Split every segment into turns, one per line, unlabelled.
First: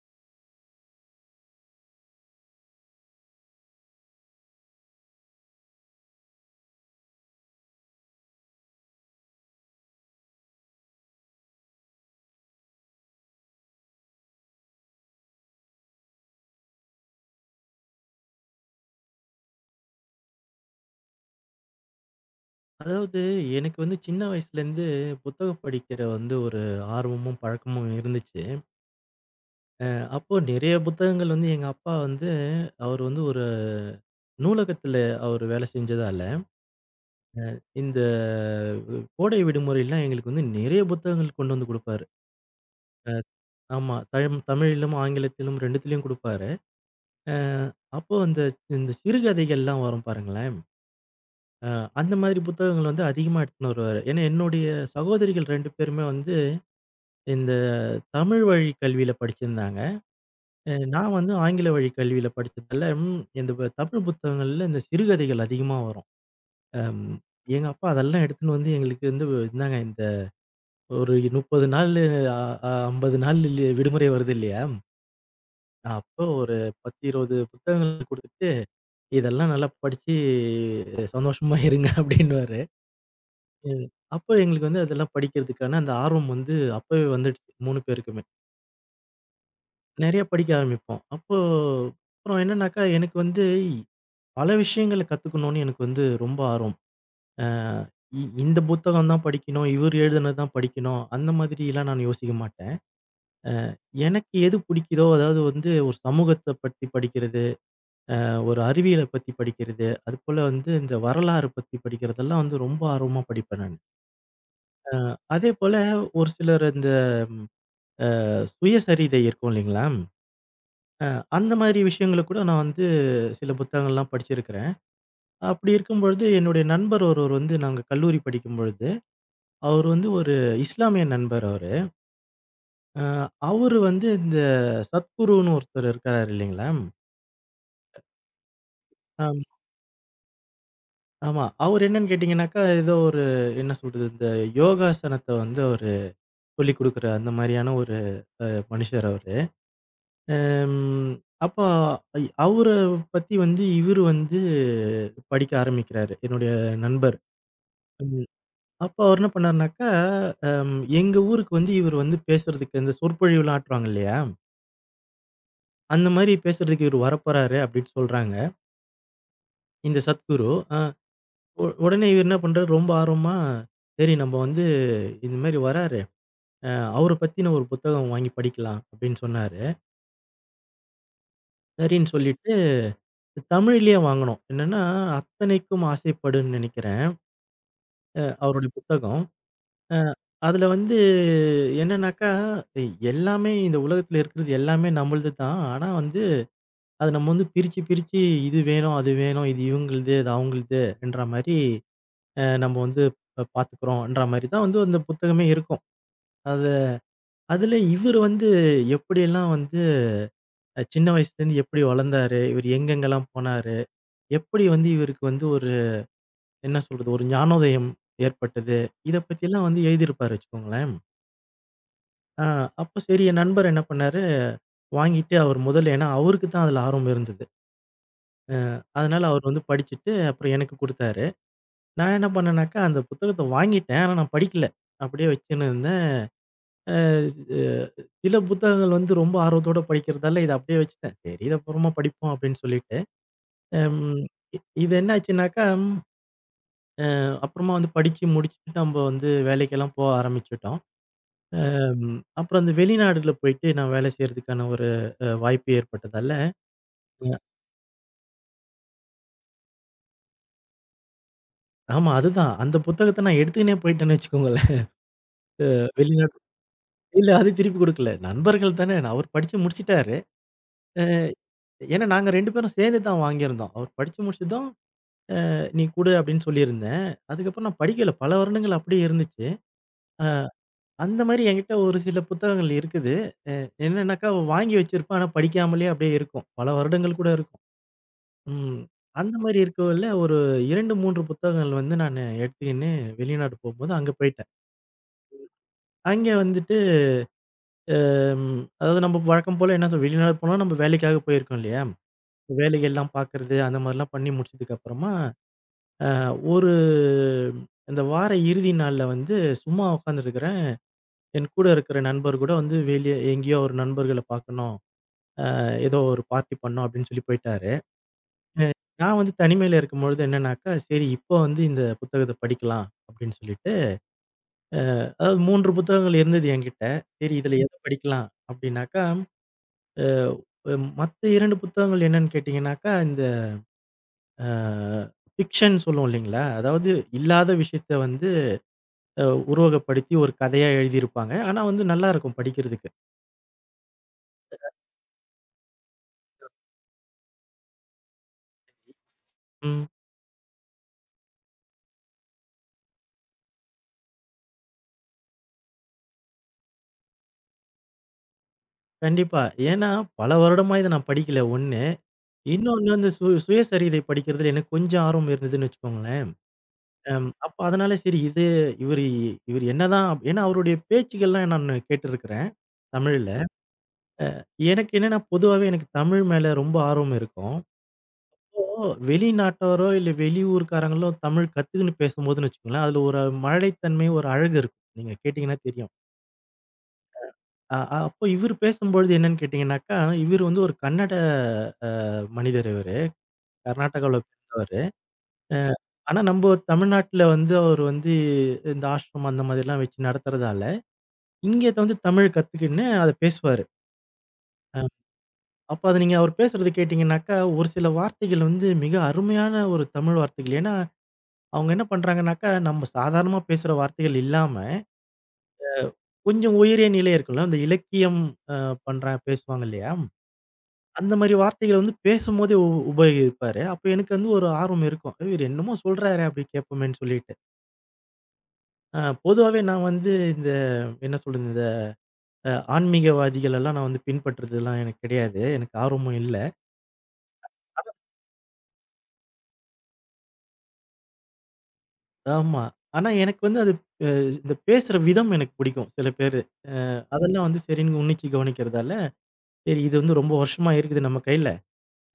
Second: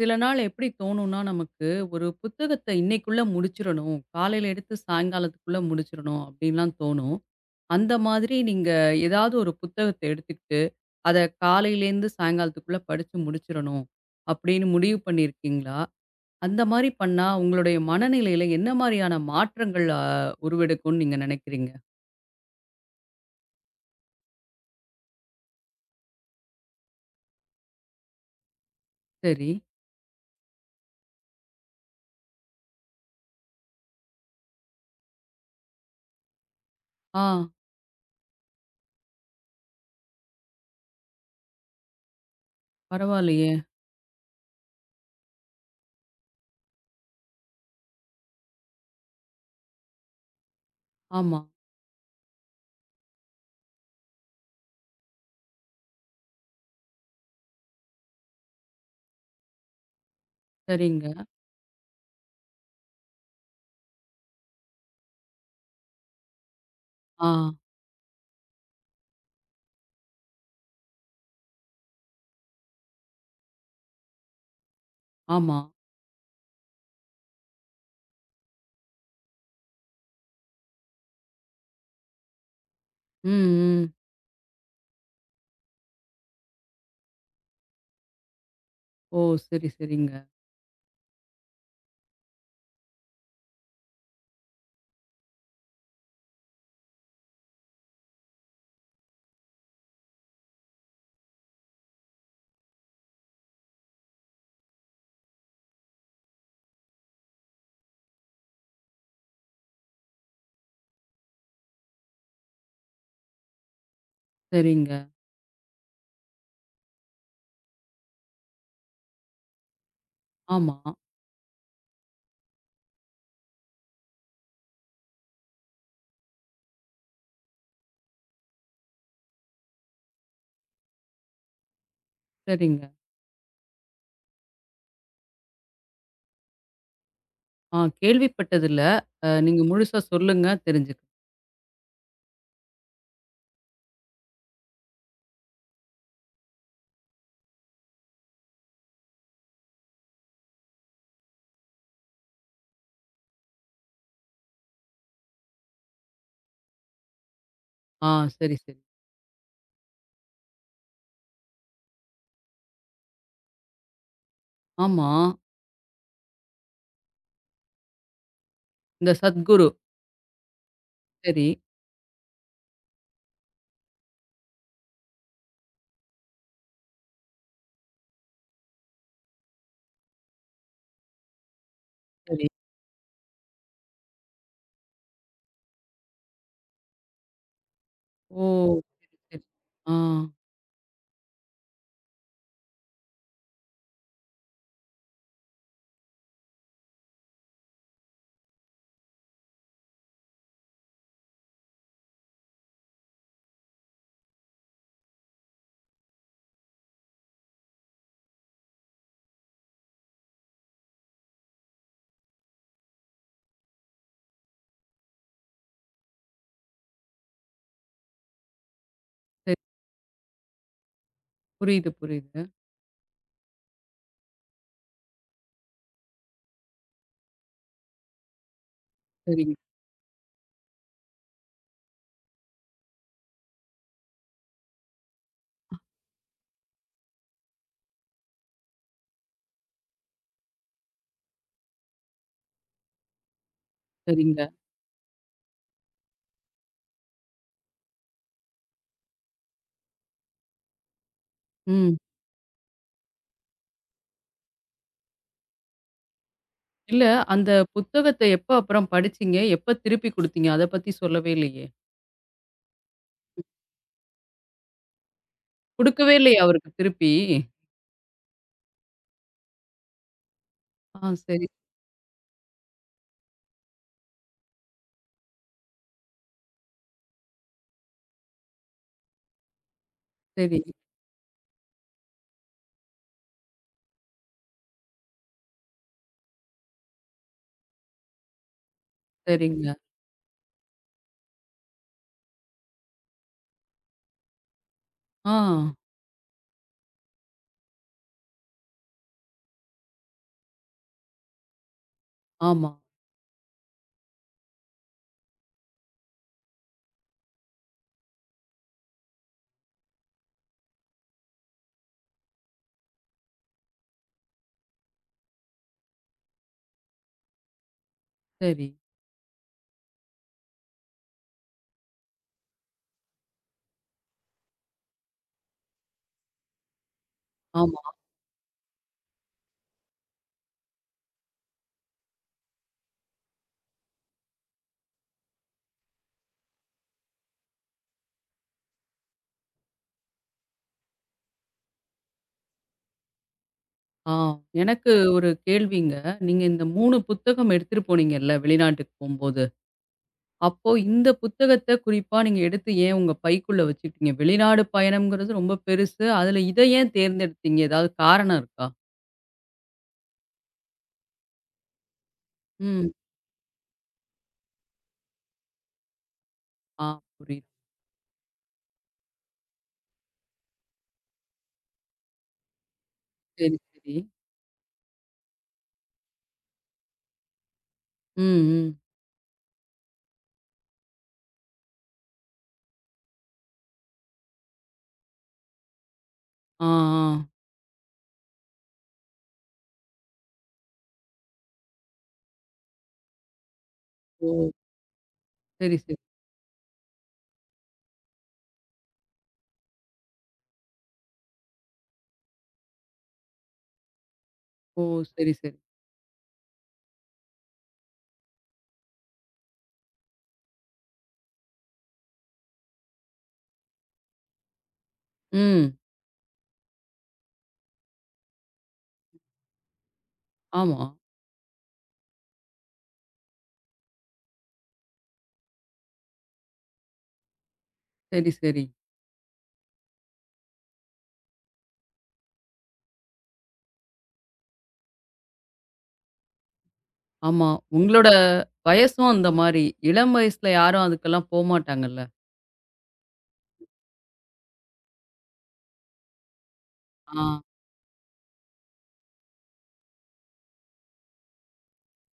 சில நாள் எப்படி தோணும்னா, நமக்கு ஒரு புத்தகத்த இன்னைக்குள்ள முடிச்சிரணும். காலையில எடுத்து சாயங்காலத்துக்குள்ள முடிச்சிரணும் அப்படின்லாம் தோணும். அந்த மாதிரி நீங்க ஏதாவது ஒரு புத்தகத்த எடுத்துக்கிட்டு, அத காலையிலேருந்து சாயங்காலத்துக்குள்ள படிச்சு முடிச்சிரணும் அப்படின்னு முடிவு பண்ணியிருக்கீங்களா? அந்த மாரி பண்ணா உங்களுடைய மனநிலையில என்ன மாரியான மாற்றங்கள் உருவெடுக்கும்னு நீங்க நினைக்கிறீங்க?
அதாவது எனக்கு வந்து சின்ன வயசுலேருந்து புத்தகம் படிக்கிற வந்து ஒரு ஆர்வமும் பழக்கமும் இருந்துச்சு.
சரி.
அ அப்போ நிறைய புத்தகங்கள் வந்து எங்க அப்பா வந்து அவர் வந்து ஒரு நூலகத்தில அவர் வேலை செஞ்சதால,
ஆ
இந்த கோடை விடுமுறையிலாம் எங்களுக்கு வந்து நிறைய புத்தகங்கள் கொண்டு வந்து குடுப்பாரு. அ
பரவாயில்லையே!
ஆமா. தமிழிலும், ஆங்கிலத்திலும் 2த்துலயும் குடுப்பாரு. அ அப்போ இந்த சிறுகதைகள்லாம் வரும் பாருங்களேன்.
ஆமா.
அ அந்த மாதிரி புத்தகங்கள் வந்து அதிகமா எடுத்துன்னு வருவாரு. ஏன்னா என்னுடைய சகோதரிகள் 2 பேருமே வந்து இந்த தமிழ் வழி கல்வியில படிச்சிருந்தாங்க.
சரிங்க.
நான் வந்து ஆங்கில வழி கல்வியில படிச்சதால, ம் இந்த ப தமிழ் புத்தகங்கள்ல இந்த சிறுகதைகள் அதிகமா வரும். அம்
ஆ.
எங்க அப்பா அதெல்லாம் எடுத்துன்னு வந்து எங்களுக்கு வந்து இந்தாங்க இந்த ஒரு 30 நாளு அ அ 50 நாள் விடுமுறை வருது இல்லையா?
ஆமா.
அப்போ ஒரு 10, 20 புத்தகங்கள் குடுத்துட்டு, இதெல்லாம் நல்லா படிச்சு சந்தோஷமா இருங்க அப்படின்னுவாரு.
ம்,
ம்.
ம்.
அப்போ எங்களுக்கு வந்து அதெல்லாம் படிக்கிறதுக்கான அந்த ஆர்வம் வந்து அப்பவே வந்துடுச்சு 3 பேருக்குமே.
ஓ! சரி, சரிங்க.
நெறைய படிக்க ஆரம்பிப்போம். அப்போ அப்புறம் என்னன்னாக்கா, எனக்கு வந்து பல விஷயங்கள கத்துக்கணும்னு எனக்கு வந்து ரொம்ப ஆர்வம். அ இ இந்த புத்தகம் தான் படிக்கணும், இவர் எழுதினது தான் படிக்கணும், அந்த மாதிரிலாம் நான் யோசிக்க மாட்டேன். எனக்கு எது பிடிக்குதோ, அதாவது வந்து ஒரு சமூகத்த பத்தி படிக்கிறது, ஒரு அறிவியல பத்தி படிக்கிறது, அதுபோல வந்து இந்த வரலாறு பத்தி படிக்கிறதெல்லாம் வந்து ரொம்ப ஆர்வமா படிப்பேன் நானு.
சரிங்க.
அதேபோல ஒரு சிலர் இந்த அ சுயசரிதை இருக்கும் இல்லைங்களா?
ஆமா.
அந்த மாதிரி விஷயங்கள கூட நான் வந்து சில புத்தகங்கள்லாம் படிச்சிருக்கிறேன். அப்படி இருக்கும் பொழுது, என்னுடைய நண்பர் ஒருவர் வந்து நாங்க கல்லூரி படிக்கும் பொழுது, அவரு வந்து ஒரு இஸ்லாமிய நண்பர் அவரு.
சரிங்க.
அ அவரு வந்து இந்த சத்குருன்னு ஒருத்தர் இருக்கிறாரு இல்லைங்களா?
ஆ கேள்விப்பட்டதில்ல.
ஆம்
நீங்க முழுசா சொல்லுங்க தெரிஞ்சுக்க
ஆமா. அவரு என்னன்னு கேட்டீங்கன்னாக்கா, ஏதோ ஒரு என்ன சொல்றது, இந்த யோகாசனத்த வந்து அவரு சொல்லிக் குடுக்குற அந்த மாரியான ஒரு அ மனுஷர் அவரு. ம். அப்போ அவர பத்தி வந்து இவரு வந்து படிக்க ஆரம்பிக்கிறாரு, என்னுடைய நண்பர்.
ஆ சரி, சரி.
அப்ப அவர் என்ன பண்ணாருனாக்கா, எங்க ஊருக்கு வந்து இவர் வந்து பேசுறதுக்கு இந்த சொற்பொழிவுலாம் ஆற்றுவாங்க இல்லையா?
ஆமா.
அந்த மாரி பேசுறதுக்கு இவர் வரப்போறாரு அப்படின்னு சொல்றாங்க.
இந்த சத்குரு.
இந்த சத்குரு. அ
சரி,
உ உடனே இவர் என்ன பண்றாரு, ரொம்ப ஆர்வமா, சரி நம்ம வந்து இந்த மாரி வராரு. அ அவர பத்தின ஒரு புத்தகம் வாங்கி படிக்கலாம் அப்படின்னு சொன்னாரு. சரின்னு
சரி.
சொல்லிட்டு தமிழ்லயே வாங்குனோம். என்னன்னா, "அத்தனைக்கும் ஆசைப்படுன்னு" நெனைக்கிறேன்.
ஓ!
அவருடைய
சரி,
புத்தகம்.
சரி. ஆ
அ அதுல வந்து என்னன்னாக்கா, எல்லாமே இந்த உலகத்துல இருக்கிறது எல்லாமே நம்மளது தான். ஆனா வந்து அது நம்ம வந்து பிரிச்சு, பிரிச்சு இது வேணும், அது வேணும், இது இவங்களுது, அது அவங்களுது என்ற மாரி நம்ம வந்து பார்த்துக்கிறோம்ன்ற மாரி தான் வந்து அந்த புத்தகமே இருக்கும். அது அதில இவரு வந்து எப்படியெல்லாம் வந்து சின்ன வயசுலேருந்து எப்படி வளர்ந்தாரு, இவரு எங்கெங்கெல்லாம் போனாரு, எப்படி வந்து இவருக்கு வந்து ஒரு என்ன சொல்றது, ஒரு ஞானோதயம் ஏற்பட்டது, இத
சரி.
பத்திலாம் வந்து எழுதியிருப்பாரு வச்சுக்கோங்களேன்.
புரியுது, புரியுது.
ஆ அப்ப சரி என் நண்பர் என்ன பண்ணாரு, வாங்கிட்டு அவர் முதல்ல ஏன்னா அவருக்கு தான் அதில ஆர்வம் இருந்தது. அதனால அவர்
சரிங்க,
வந்து படிச்சுட்டு அப்புறம் எனக்கு குடுத்தாரு. நான் என்ன பண்ணேன்னாக்கா, அந்த புத்தகத்த வாங்கிட்டேன். ஆனா நான் படிக்கல. அப்படியே வச்சுன்னு இருந்தேன். அ சில புத்தகங்கள் வந்து ரொம்ப ஆர்வத்தோட படிக்கிறதால, இத அப்படியே வச்சுட்டேன். சரி இத அப்புறமா படிப்போம் அப்படின்னு சொல்லிட்டு. அம்
சரிங்க.
இது என்ன ஆச்சுன்னாக்கா, அப்புறமா வந்து படிச்சு முடிச்சுட்டு நம்ப வந்து வேலைக்கெல்லாம் போக ஆரம்பிச்சுட்டோம்.
ம்.
அம் அப்புறம் அந்த வெளிநாடுல போயிட்டு நான் வேலை செய்றதுக்கான ஒரு வாய்ப்பு ஏற்பட்டதால
இல்ல
அ
அந்த புத்தகத்த எப்ப அப்புறம் படிச்சீங்க? எப்ப திருப்பி குடுத்தீங்க? அத பத்தி சொல்லவே இல்லையே!
ஆமா அதுதான். அந்த புத்தகத்த நான் எடுத்துக்கினே போயிட்டேன்னு வச்சுக்கோங்களேன்.
குடுக்கவே
வெளிநாடு
இல்லையா அவருக்கு திருப்பி?
இல்ல அது திருப்பி குடுக்கல. நண்பர்கள் தானே. அவரு படிச்சு முடிச்சுட்டாரு.
ஆ சரி,
ஏன்னா நாங்க 2 பேரும் சேர்ந்து தான் வாங்கியிருந்தோம். அவர் படிச்சு முடிச்சதும், "நீ குடு" அப்படின்னு சொல்லியிருந்தேன். அதுக்கப்புறம் நான் படிக்கல. பல வருடங்கள் அப்படியே இருந்துச்சு. அ
சரி.
அந்த மாரி என்கிட்ட ஒரு சில புத்தகங்கள் இருக்குது. அ என்னன்னாக்கா வாங்கி வச்சிருப்பேன். ஆனா படிக்காமலே அப்படியே இருக்கும். பல வருடங்கள் கூட இருக்கும். ம். அந்த மாரி
சரிங்க.
இருக்கவுல ஒரு 2, 3 புத்தகங்கள் வந்து நானு எடுத்துக்கின்னு வெளிநாடு போம்போது அங்க போயிட்டேன்.
ஆ
அங்க வந்துட்டு அதாவது நம்ம வழக்கம் போல என்ன சொல்றது, வெளிநாடு போனா நம்ம வேலைக்காக போயிருக்கோம் இல்லையா?
ஆமா.
வேலைகள்லாம் பார்க்கறது அந்த மாரிலாம் பண்ணி முடிச்சதுக்கு அப்புறமா ஒரு இந்த வார இறுதி நாள்ல வந்து சும்மா உட்காந்துருக்கிறேன். என் கூட இருக்கிற நண்பர் கூட வந்து வெளிய எங்கேயோ ஒரு நண்பர்கள பார்க்கணும். ஏதோ ஒரு பார்ட்டி பண்ணணும் அப்படின்னு சொல்லி போயிட்டாரு.
சரி.
நான் வந்து தனிமையில இருக்கும்பொழுது என்னன்னாக்கா, சரி இப்போ வந்து இந்த புத்தகத்த படிக்கலாம் அப்படின்னு சொல்லிட்டு, அதாவது 3 புத்தகங்கள் இருந்தது என்கிட்ட. சரி இதுல ம். எத
ஆமா.
படிக்கலாம் அப்படின்னாக்கா, அ மத்த 2 புத்தகங்கள் என்னன்னு கேட்டீங்கன்னாக்கா, இந்த அ ஃபிக்ஷன் சொல்லுவோம் இல்லைங்களா? அதாவது இல்லாத விஷயத்த வந்து அ உருவகப்படுத்தி ஒரு கதையா எழுதியிருப்பாங்க. ஆனா வந்து நல்லாருக்கும் படிக்கிறதுக்கு.
ஆ எனக்கு ஒரு கேள்விங்க. நீங்க இந்த 3 புத்தகம் எடுத்துட்டு போனீங்கல்ல வெளிநாட்டுக்கு போம்போது.
ம்.
அப்போ இந்த புத்தகத்த குறிப்பா நீங்க எடுத்து ஏன் உங்க பைக்குள்ள வச்சுக்கிட்டீங்க? வெளிநாடு பயணம்ங்கிறது ரொம்ப பெருசு. அதுல இத ஏன் தேர்ந்தெடுத்தீங்க? ஏதாவது காரணம் இருக்கா?
கண்டிப்பா. ஏன்னா பல வருடமா இத நான் படிக்கல 1. இன்னொன்னு
ம்.
வந்து சு சுயசரிதை படிக்கிறதுல எனக்கு கொஞ்சம் ஆர்வம் இருந்ததுன்னு வச்சுக்கோங்களேன்.
ஆ புரியுது.
அப்ப அதனால சரி இது இவரு இவரு என்னதான் ஏன்னா அவருடைய பேச்சுகள்லாம் நானு கேட்டுருக்கிறேன், தமிழ்ல.
சரி, சரி.
எனக்கு என்னன்னா பொதுவாவே எனக்கு தமிழ் மேல ரொம்ப ஆர்வம் இருக்கும்.
ம், ம்.
இப்போ வெளிநாட்டாரோ இல்ல வெளியூர்காரங்களோ தமிழ் கத்துக்குன்னு பேசும்போதுன்னு வச்சுக்கோங்களேன், அதுல ஒரு மழலைத்தன்மை, ஒரு அழகு இருக்கும். நீங்க கேட்டீங்கன்னா தெரியும்.
ஆ, ஆ.
அ அ, அப்போ இவரு பேசும்பொழுது என்னன்னு கேட்டீங்கன்னாக்கா, இவரு வந்து ஒரு கன்னட அ மனிதர் இவரு. கர்நாடகாவில
ஓ!
பிறந்தவரு. அ
சரி, சரி.
ஆனா நம்ப தமிழ்நாட்டுல வந்து அவரு வந்து இந்த ஆஷ்ரம் அந்த மாதிரிலாம் வச்சு நடத்துறதால, இங்க வந்து தமிழ் கத்துக்கின்னு அத பேசுவாரு. அ
ஓ! சரி, சரி.
அப்ப அத நீங்க அவர் பேசுறது கேட்டீங்கன்னாக்கா, ஒரு சில வார்த்தைகள் வந்து மிக அருமையான ஒரு தமிழ் வார்த்தைகள். ஏன்னா, அவங்க என்ன பண்றாங்கன்னாக்கா, நம்ம சாதாரணமா பேசுற வார்த்தைகள் இல்லாம,
ம்.
கொஞ்சம் உயரிய நிலை இருக்குல்ல, அந்த இலக்கியம் அ பண்றாங்க பேசுவாங்க இல்லையா?
ஆமா.
அந்த மாரி வார்த்தைகள வந்து பேசும்போதே உபயோகிப்பாரு. அப்ப எனக்கு வந்து ஒரு ஆர்வம் இருக்கும். இவரு என்னமோ சொல்றாரே அப்படி கேட்போமேன்னு சொல்லிட்டு.
சரி, சரி.
அ பொதுவாவே நான் வந்து இந்த என்ன சொல்றது, இந்த அ ஆன்மீகவாதிகள் எல்லாம் நான் வந்து பின்பற்றதெல்லாம் எனக்கு கிடையாது. எனக்கு ஆர்வமும் இல்ல.
ஆமா. உங்களோட வயசும் அந்த மாரி. இளம் வயசுல யாரும் அதுக்கெல்லாம் போமாட்டாங்கல்ல.
ஆமா. ஆனா எனக்கு வந்து அது அ இந்த பேசுற விதம் எனக்கு பிடிக்கும் சில பேரு. அ
ஆ.
அதெல்லாம் வந்து சரின்னு உன்னிச்சு கவனிக்கிறதால, சரி இது வந்து ரொம்ப வருஷமா இருக்குது நம்ம கையில.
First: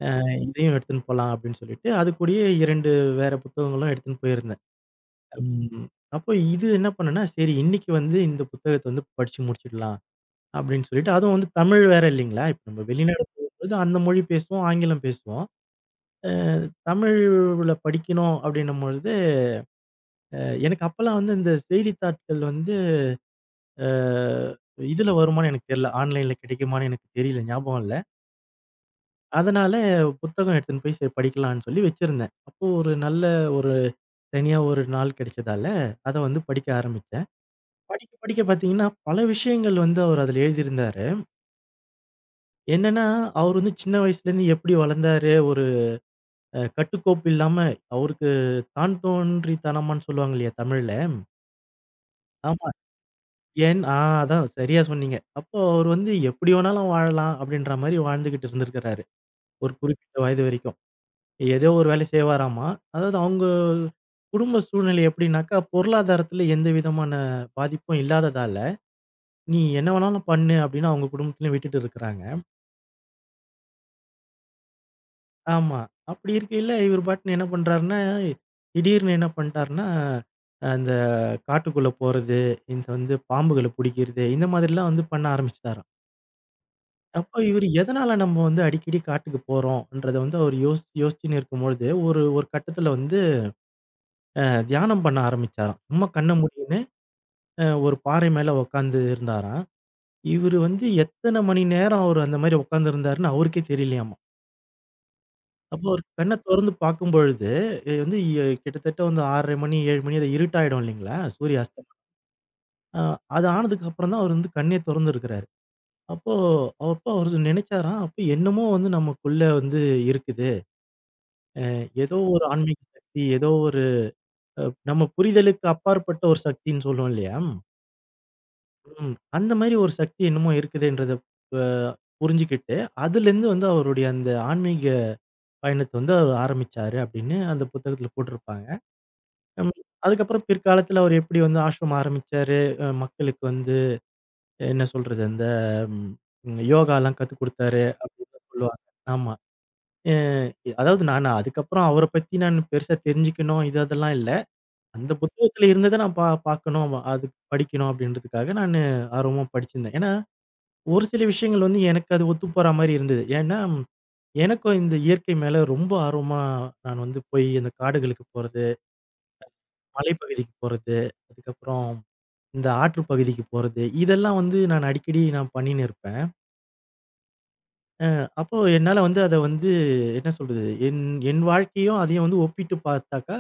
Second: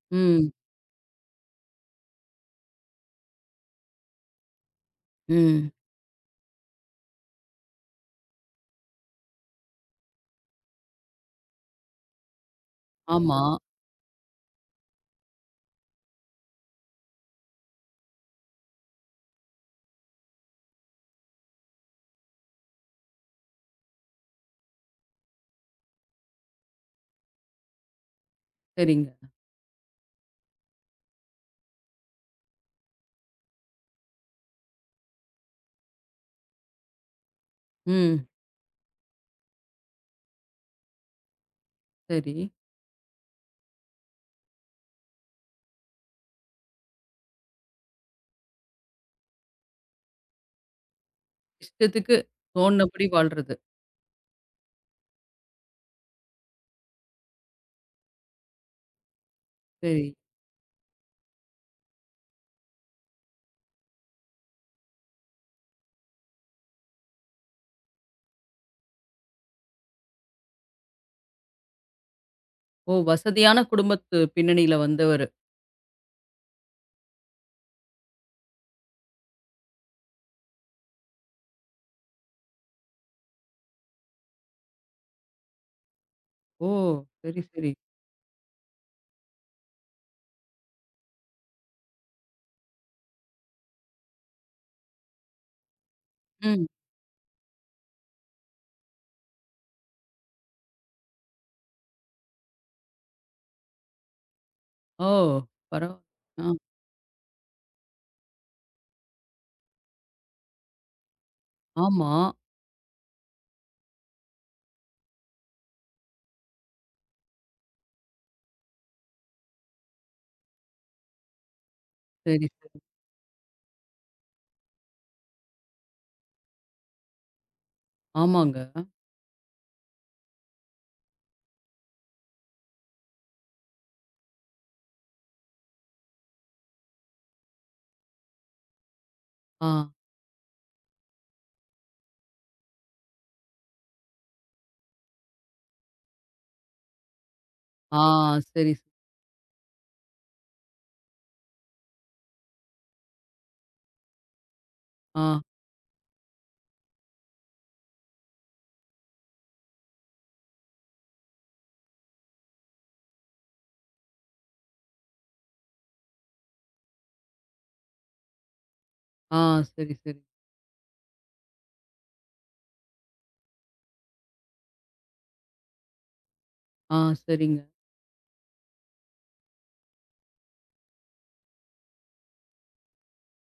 ம்,
இதையும் எடுத்துன்னு போலாம் அப்படின்னு சொல்லிட்டு, அது கூடயே 2 வேற புத்தகங்களும் எடுத்துன்னு போயிருந்தேன்.
ம்.
ம். அப்போ இது என்ன பண்ணேன்னா, சரி இன்னைக்கு வந்து இந்த புத்தகத்த வந்து படிச்சு முடிச்சிடலாம் அப்படின்னு சொல்லிட்டு, அதுவும் வந்து தமிழ் வேற இல்லைங்களா? இப்ப நம்ம வெளிநாடு
ஆமா.
போகும்போது அந்த மொழி பேசுவோம், ஆங்கிலம் பேசுவோம். அ தமிழ்ல படிக்கணும் அப்படின்னும் பொழுது, அ எனக்கு அப்பலாம் வந்து இந்த செய்தித்தாட்கள் வந்து அ இதுல வருமான்னு எனக்கு தெரியல. ஆன்லைன்ல கிடைக்குமான்னு எனக்கு தெரியல, ஞாபகம் இல்ல.
சரிங்க.
அதனால புத்தகம் எடுத்துன்னு போய் சரி படிக்கலான்னு சொல்லி வச்சிருந்தேன். அப்போ ஒரு நல்ல ஒரு தனியா ஒரு நாள் கிடைச்சதால, அத வந்து படிக்க ஆரம்பிச்சேன். படிக்க
ம்.
படிக்க பார்த்தீங்கன்னா, பல விஷயங்கள் வந்து அவர் அதுல எழுதியிருந்தாரு.
சரி.
என்னன்னா, அவர் வந்து சின்ன வயசுலேருந்து எப்படி வளர்ந்தாரு, ஒரு கட்டுக்கோப்பு இல்லாம அவருக்கு தான் தோன்றித்தனமான்னு சொல்லுவாங்க இல்லையா தமிழ்ல.
இஷ்டத்துக்கு
ஆமா.
தோணுனபடி வாழ்றது.
ஏன் ஆ அதான் சரியா சொன்னீங்க. அப்போ அவர் வந்து எப்படி வேணாலும் வாழலாம் அப்படின்ற மாரி வாழ்ந்துகிட்டு இருந்திருக்கிறாரு. ஒரு
சரி.
குறிப்பிட்ட வயது வரைக்கும். ஏதோ ஒரு வேலை செய்வாராமா. அதாவது அவங்க குடும்ப சூழ்நிலை எப்படின்னாக்கா, பொருளாதாரத்தில எந்த விதமான பாதிப்பும் இல்லாததால, "நீ என்ன வேணாலும் பண்ணு" அப்படின்னு அவங்க குடும்பத்திலயும் விட்டுட்டு இருக்கிறாங்க.
ஓ! வசதியான குடும்பத்து பின்னணியில வந்தவரு.
ஆமா. அப்படி இருக்கையில, இவரு பாட்டுன்னு என்ன பண்றாருன்னா, திடீர்னு என்ன பண்ட்டாருன்னா, அந்த காட்டுக்குள்ள போறது, இந்த வந்து பாம்புகள புடிக்கிறது, இந்த மாதிரிலாம் வந்து பண்ண ஆரம்பிச்சுட்டாராம்.
ஓ!
அப்போ
சரி,
இவரு
சரி.
எதனால நம்ம வந்து அடிக்கடி காட்டுக்கு போறோம்ன்றத வந்து அவர் யோசிச்சு யோசிச்சுன்னு இருக்கும்பொழுது, ஒரு ஒரு கட்டத்துல வந்து தியானம் பண்ண ஆரம்பிச்சாராம். சும்மா கண்ண
ம்.
மூடிக்கின்னு ஒரு பாறை மேல உட்காந்து இருந்தாராம். இவரு வந்து எத்தன மணி நேரம் அவரு அந்த மாரி உட்கார்ந்திருந்தாருன்னு அவருக்கே தெரியலையாமா.
ஓ!
அப்போ
பரவா
ஒரு கண்ண
ஆ.
தொறந்து பார்க்கும் பொழுது, எ வந்து எ கிட்டத்தட்ட வந்து 6:30 மணி, 7 மணி அது இருட்டாயிடும் இல்லைங்களா? சூரிய அஸ்தமனம்.
ஆமா.
அ அது ஆனதுக்கு அப்புறம் தான் அவர் வந்து கண்ணே தொறந்திருக்கிறாரு. அப்போ அப்போ அவரு நினைச்சாராம், அப்போ என்னமோ வந்து நமக்குள்ள வந்து இருக்குது. ஏதோ ஒரு
சரி,
ஆன்மீக
சரி.
சக்தி, ஏதோ ஒரு அ நம்ம புரிதலுக்கு அப்பாற்பட்ட ஒரு சக்தின்னு சொல்லுவோம் இல்லையா?
ஆமாங்க.
ம். அந்த மாரி ஒரு சக்தி என்னமோ இருக்குதுன்றத ப புரிஞ்சுகிட்டு, அதுலேருந்து வந்து அவருடைய அந்த ஆன்மீக பயணத்த வந்து அவர் ஆரம்பிச்சாரு அப்படின்னு அந்த புத்தகத்துல போட்டிருப்பாங்க.
ஆ,
ம். அதுக்கப்புறம் பிற்காலத்துல அவர் எப்படி வந்து ஆஷ்ரம் ஆரம்பிச்சாரு, மக்களுக்கு வந்து என்ன சொல்றது, அந்த யோகாலாம் கத்துக் குடுத்தாரு
ஆ,
அப்படின்னு
சரி,
சொல்லுவாங்க.
சரி.
ஆமா. அ அதாவது நான் அதுக்கப்புறம் அவர பத்தி நான் பெருசா தெரிஞ்சுக்கணும், இது அதெல்லாம் இல்ல. அந்த
ஆ,
புத்தகத்துல இருந்தத நான் பார்க்கணும், அது படிக்கணும் அப்படின்றதுக்காக நானு ஆர்வமா படிச்சிருந்தேன். ஏன்னா, ஒரு சில விஷயங்கள் வந்து எனக்கு அது ஒத்து போற மாரி இருந்தது. ஏன்னா, ம், எனக்கும் இந்த இயற்கை மேல ரொம்ப ஆர்வமா நான் வந்து போய் அந்த காடுகளுக்கு போறது,
ஆ, சரி, சரி.
மலைப்பகுதிக்கு போறது, அதுக்கப்புறம் இந்த ஆற்று பகுதிக்கு போறது, இதெல்லாம் வந்து நான் அடிக்கடி பண்ணின்னு இருப்பேன்.
ஆ, சரிங்க.
அப்போ என்னால வந்து அத வந்து என்ன சொல்றது? என் என் வாழ்க்கையும் அதையும் வந்து ஒப்பிட்டு பார்த்தாக்கா,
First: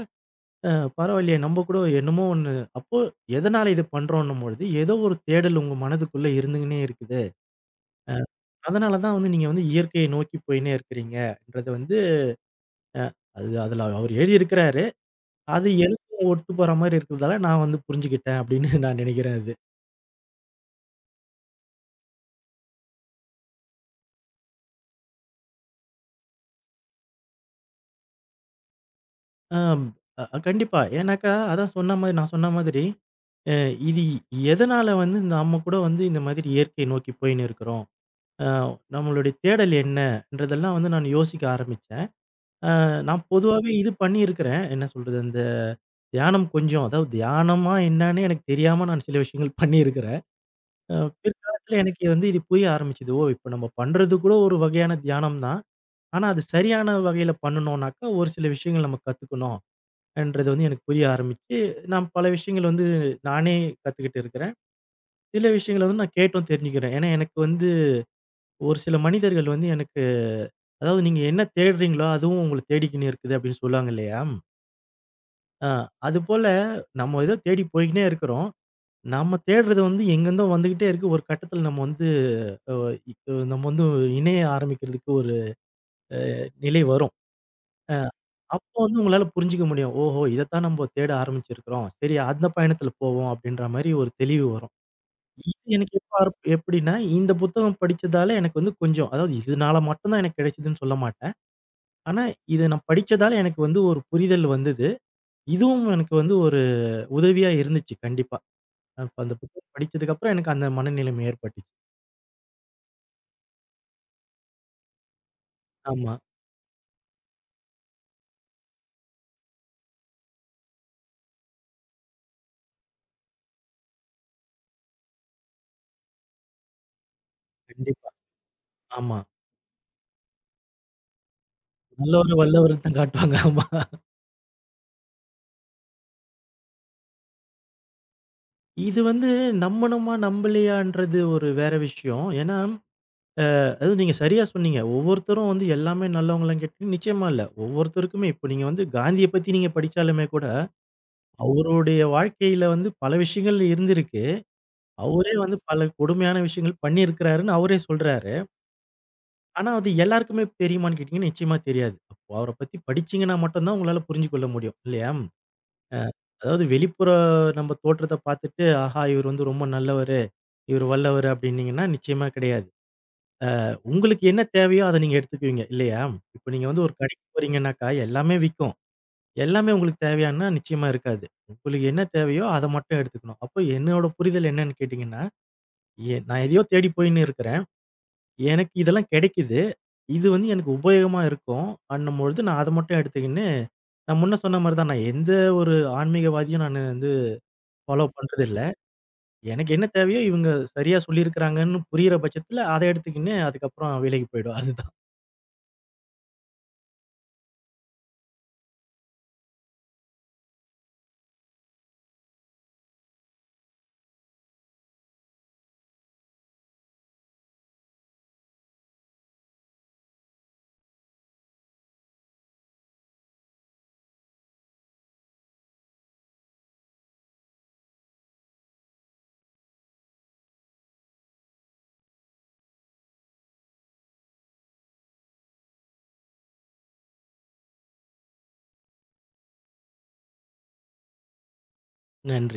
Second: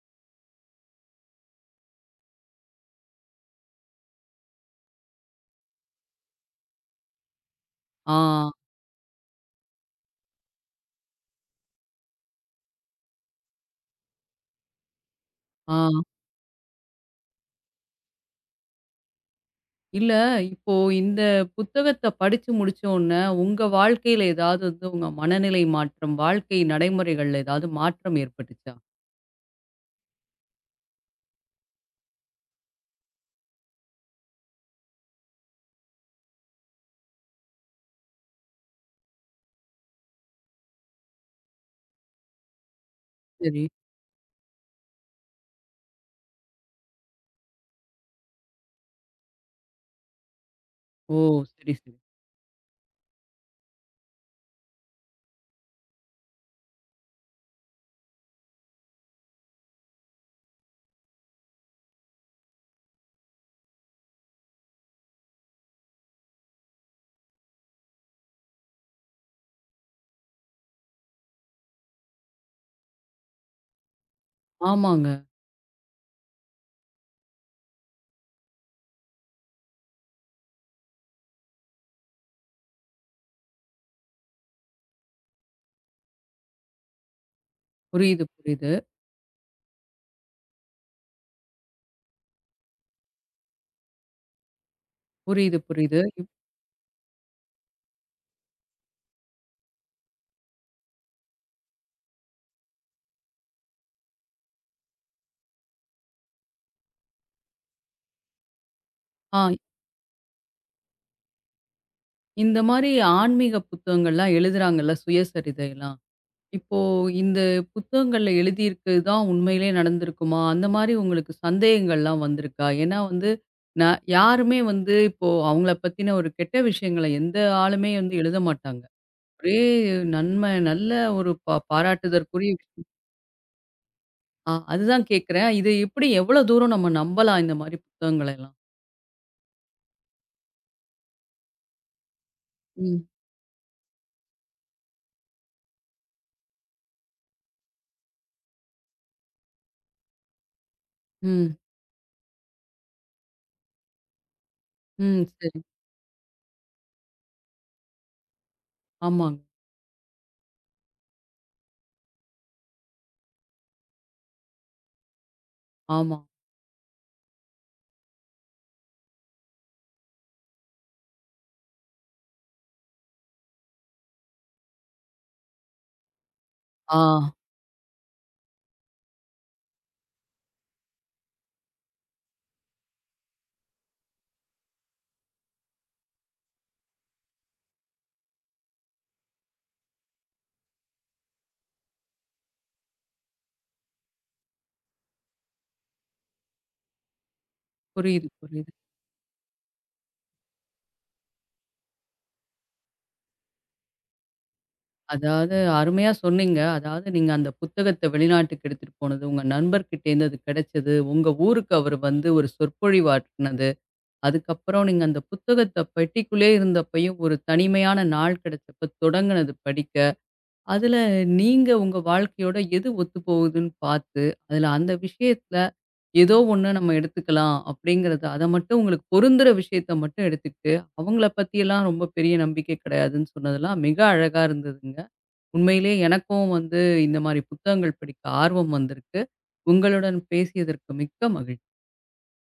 அ பரவாயில்லையே! நம்ம கூட என்னமோ ஒண்ணு அப்போ எதனால இது பண்றோம்ன்னும் பொழுது, ஏதோ ஒரு தேடல் உங்க மனதுக்குள்ள இருந்துங்கன்னே இருக்குது.
ஆ,
அதனால தான் வந்து நீங்க வந்து இயற்கையை நோக்கி போயின்னே இருக்கிறீங்கன்றது வந்து அ அது அதுல அவரு எழுதியிருக்கிறாரு. அது
ஆ.
எனக்கும் ஒத்து போற மாரி இருக்கிறதால நான் வந்து புரிஞ்சுக்கிட்டேன் அப்படின்னு நான் நினைக்கிறேன் அது.
இல்ல இப்போ இந்த புத்தகத்த படிச்சு முடிச்ச உடனே, உங்க வாழ்க்கையில ஏதாவது வந்து உங்க மனநிலை மாற்றம், வாழ்க்கை நடைமுறைகள்ல ஏதாவது மாற்றம் ஏற்பட்டுச்சா?
ஆம். கண்டிப்பா. ஏன்னாக்கா, அதான் சொன்ன மாரி நான் சொன்ன மாதிரி, அ இது எதனால வந்து நம்ம கூட வந்து இந்த மாதிரி இயற்கையை நோக்கி போயின்னு இருக்கிறோம்? அ நம்மளுடைய தேடல் என்னன்றதெல்லாம் வந்து நான் யோசிக்க ஆரம்பிச்சேன். நான்
சரி.
பொதுவாவே இது பண்ணியிருக்கிறேன். என்ன சொல்றது? அந்த தியானம் கொஞ்சம் அதாவது தியானமா என்னான்னு எனக்கு தெரியாம நான் சில விஷயங்கள் பண்ணியிருக்கிறேன். அ
ஓ! சரி,
பிற்காலத்தில
சரி.
எனக்கு வந்து இது புரிய ஆரம்பிச்சது. ஓ! இப்ப நம்ம பண்றது கூட ஒரு வகையான தியானம் தான். ஆனா, அது சரியான வகையில பண்ணணும்னாக்கா, ஒரு சில விஷயங்கள் நம்ம கத்துக்கணும். என்றது வந்து எனக்கு புரிய ஆரம்பிச்சு, நான் பல விஷயங்கள் வந்து நானே கத்துக்கிட்டு இருக்கிறேன். சில விஷயங்கள வந்து நான் கேட்டும் தெரிஞ்சுக்கிறேன். ஏன்னா, எனக்கு வந்து ஒரு சில மனிதர்கள் வந்து எனக்கு அதாவது நீங்க என்ன தேடுறீங்களோ, அதுவும் உங்கள தேடிக்கின்னு இருக்குது அப்படின்னு சொல்லுவாங்க இல்லையா?
ஆமாங்க.
அ அதுபோல நம்ம ஏதோ தேடி போய்க்கின்னே இருக்கிறோம். நம்ம தேடுறது வந்து எங்கேருந்தோ வந்துகிட்டே இருக்கு. ஒரு கட்டத்தில நம்ம வந்து அ இ நம்ம வந்து இணைய ஆரம்பிக்கிறதுக்கு ஒரு நிலை வரும். அ
புரியுது, புரியுது.
அப்போ வந்து உங்களால புரிஞ்சுக்க முடியும். ஓஹோ! இதைத்தான் நம்ம தேட ஆரம்பிச்சிருக்கிறோம். சரி அந்த பயணத்தில போவோம் அப்படின்ற மாரி ஒரு தெளிவு வரும்.
புரியுது,
இது எனக்கு
புரியுது.
எப்படின்னா, இந்த புத்தகம் படிச்சதால எனக்கு வந்து கொஞ்சம் அதாவது இதனால மட்டும் தான் எனக்கு கிடைச்சதுன்னு சொல்ல மாட்டேன். ஆனா, இத நான் படிச்சதால எனக்கு வந்து ஒரு புரிதல் வந்தது. இதுவும் எனக்கு வந்து ஒரு உதவியா இருந்துச்சு கண்டிப்பா. அப்ப அந்த
ஆ.
புத்தகம் படிச்சதுக்கு அப்புறம் எனக்கு அந்த மனநிலைமை ஏற்பட்டுச்சு.
இந்த மாரி ஆன்மீக புத்தகங்கள்லாம் எழுதுறாங்கல்ல, சுயசரிதைலாம்.
ஆமா.
இப்போ இந்த புத்தகங்கள்ல எழுதியிருக்கு தான் உண்மையிலே நடந்திருக்குமா? அந்த மாரி உங்களுக்கு சந்தேகங்கள்லாம் வந்திருக்கா? ஏன்னா வந்து, ந யாருமே வந்து இப்போ அவங்கள பத்தின ஒரு கெட்ட விஷயங்கள எந்த ஆளுமே
கண்டிப்பா.
வந்து எழுத மாட்டாங்க.
ஆமா.
ஒரே நன்மை, நல்ல ஒரு
நல்லவரு
பாராட்டுதற்குரிய
வல்லவருன்னு
விஷயம்.
தான் காட்டுவாங்க. ஆமா.
ஆ அதுதான் கேட்கிறேன். இது எப்படி எவ்வளோ தூரம் நம்ம நம்பலாம் இந்த மாரி புத்தகங்கள எல்லாம்?
இது வந்து நம்பணுமா நம்பலையான்றது ஒரு வேற விஷயம். ஏன்னா,
ம்,
அது நீங்க சரியா சொன்னீங்க. ஒவ்வொருத்தரும் வந்து எல்லாமே நல்லவங்களான்னு கேட்டீங்கன்னா, நிச்சயமா இல்ல. ஒவ்வொருத்தருக்குமே இப்போ நீங்க வந்து காந்திய பத்தி படிச்சாலுமே கூட
ம்,
அவருடைய வாழ்க்கையில வந்து பல விஷயங்கள் இருந்திருக்கு.
ம்.
அவரே வந்து
சரி.
பல கொடுமையான விஷயங்கள் பண்ணியிருக்கிறாருன்னு அவரே சொல்றாரு.
ஆமாங்க.
ஆனா அது எல்லாருக்குமே தெரியுமான்னு கேட்டீங்கன்னா, நிச்சயமா தெரியாது. அப்போ அவர பத்தி படிச்சீங்கன்னா மட்டும் தான் உங்களால புரிஞ்சு கொள்ள முடியும். இல்லையா?
ஆமா.
அதாவது வெளிப்புற நம்ம தோற்றத்த பார்த்துட்டு, ஆஹா! இவர் வந்து ரொம்ப நல்லவரு, இவர் வல்லவரு அப்படின்னீங்கன்னா, நிச்சயமா கிடையாது. உங்களுக்கு என்ன தேவையோ அத நீங்க எடுத்துக்குவீங்க. இல்லையா? இப்ப நீங்க வந்து ஒரு
ஆ.
கடைக்கு போறீங்கன்னாக்கா, எல்லாமே விக்கும். எல்லாமே உங்களுக்கு தேவையான்னா நிச்சயமா இருக்காது. உங்களுக்கு என்ன தேவையோ அத மட்டும் எடுத்துக்கணும். அப்போ என்னோட புரிதல் என்னன்னு கேட்டீங்கன்னா நான் எதையோ தேடி போயின்னு இருக்கிறேன். எனக்கு இதெல்லாம் கிடைக்குது. இது வந்து எனக்கு உபயோகமா இருக்கும். அன்னும்பொழுது நான் அத மட்டும் எடுத்துக்கின்னு, நான் முன்ன சொன்ன மாரி தான். நான் எந்த ஒரு ஆன்மீகவாதியும் நானு வந்து ஃபாலோ
புரியுது,
பண்றதில்ல.
புரியுது.
எனக்கு என்ன தேவையோ இவங்க சரியா சொல்லியிருக்கிறாங்கன்னு புரியிற பட்சத்துல, அத எடுத்துக்கின்னு அதுக்கப்புறம் வேலைக்கு போயிடுவேன். அதுதான்.
அதாவது அருமையா சொன்னீங்க. அதாவது நீங்க அந்த புத்தகத்த வெளிநாட்டுக்கு எடுத்துட்டு போனது, உங்க நண்பர்கிட்டேருந்து அது கிடைச்சது, உங்க ஊருக்கு அவரு வந்து ஒரு சொற்பொழிவாற்றுனது, அதுக்கப்புறம் நீங்க அந்த புத்தகத்த பெட்டிக்குள்ளே இருந்தப்பயும் ஒரு தனிமையான நாள் கிடைச்சப்ப தொடங்குனது படிக்க. அதுல நீங்க உங்க வாழ்க்கையோட எது ஒத்து போகுதுன்னு பார்த்து, அதுல அந்த விஷயத்துல ஏதோ ஒண்ணு நம்ம எடுத்துக்கலாம் அப்படிங்கிறது, அத மட்டும் உங்களுக்கு பொருந்துற விஷயத்த மட்டும் எடுத்துக்கிட்டு, அவங்கள பத்தியெல்லாம் ரொம்ப பெரிய நம்பிக்கை கிடையாதுன்னு சொன்னதெல்லாம் மிக அழகா இருந்ததுங்க. உண்மையிலே எனக்கும் வந்து இந்த மாரி புத்தகங்கள் படிக்க ஆர்வம் வந்திருக்கு. உங்களுடன் பேசியதற்கு மிக்க மகிழ்ச்சி.
நன்றி.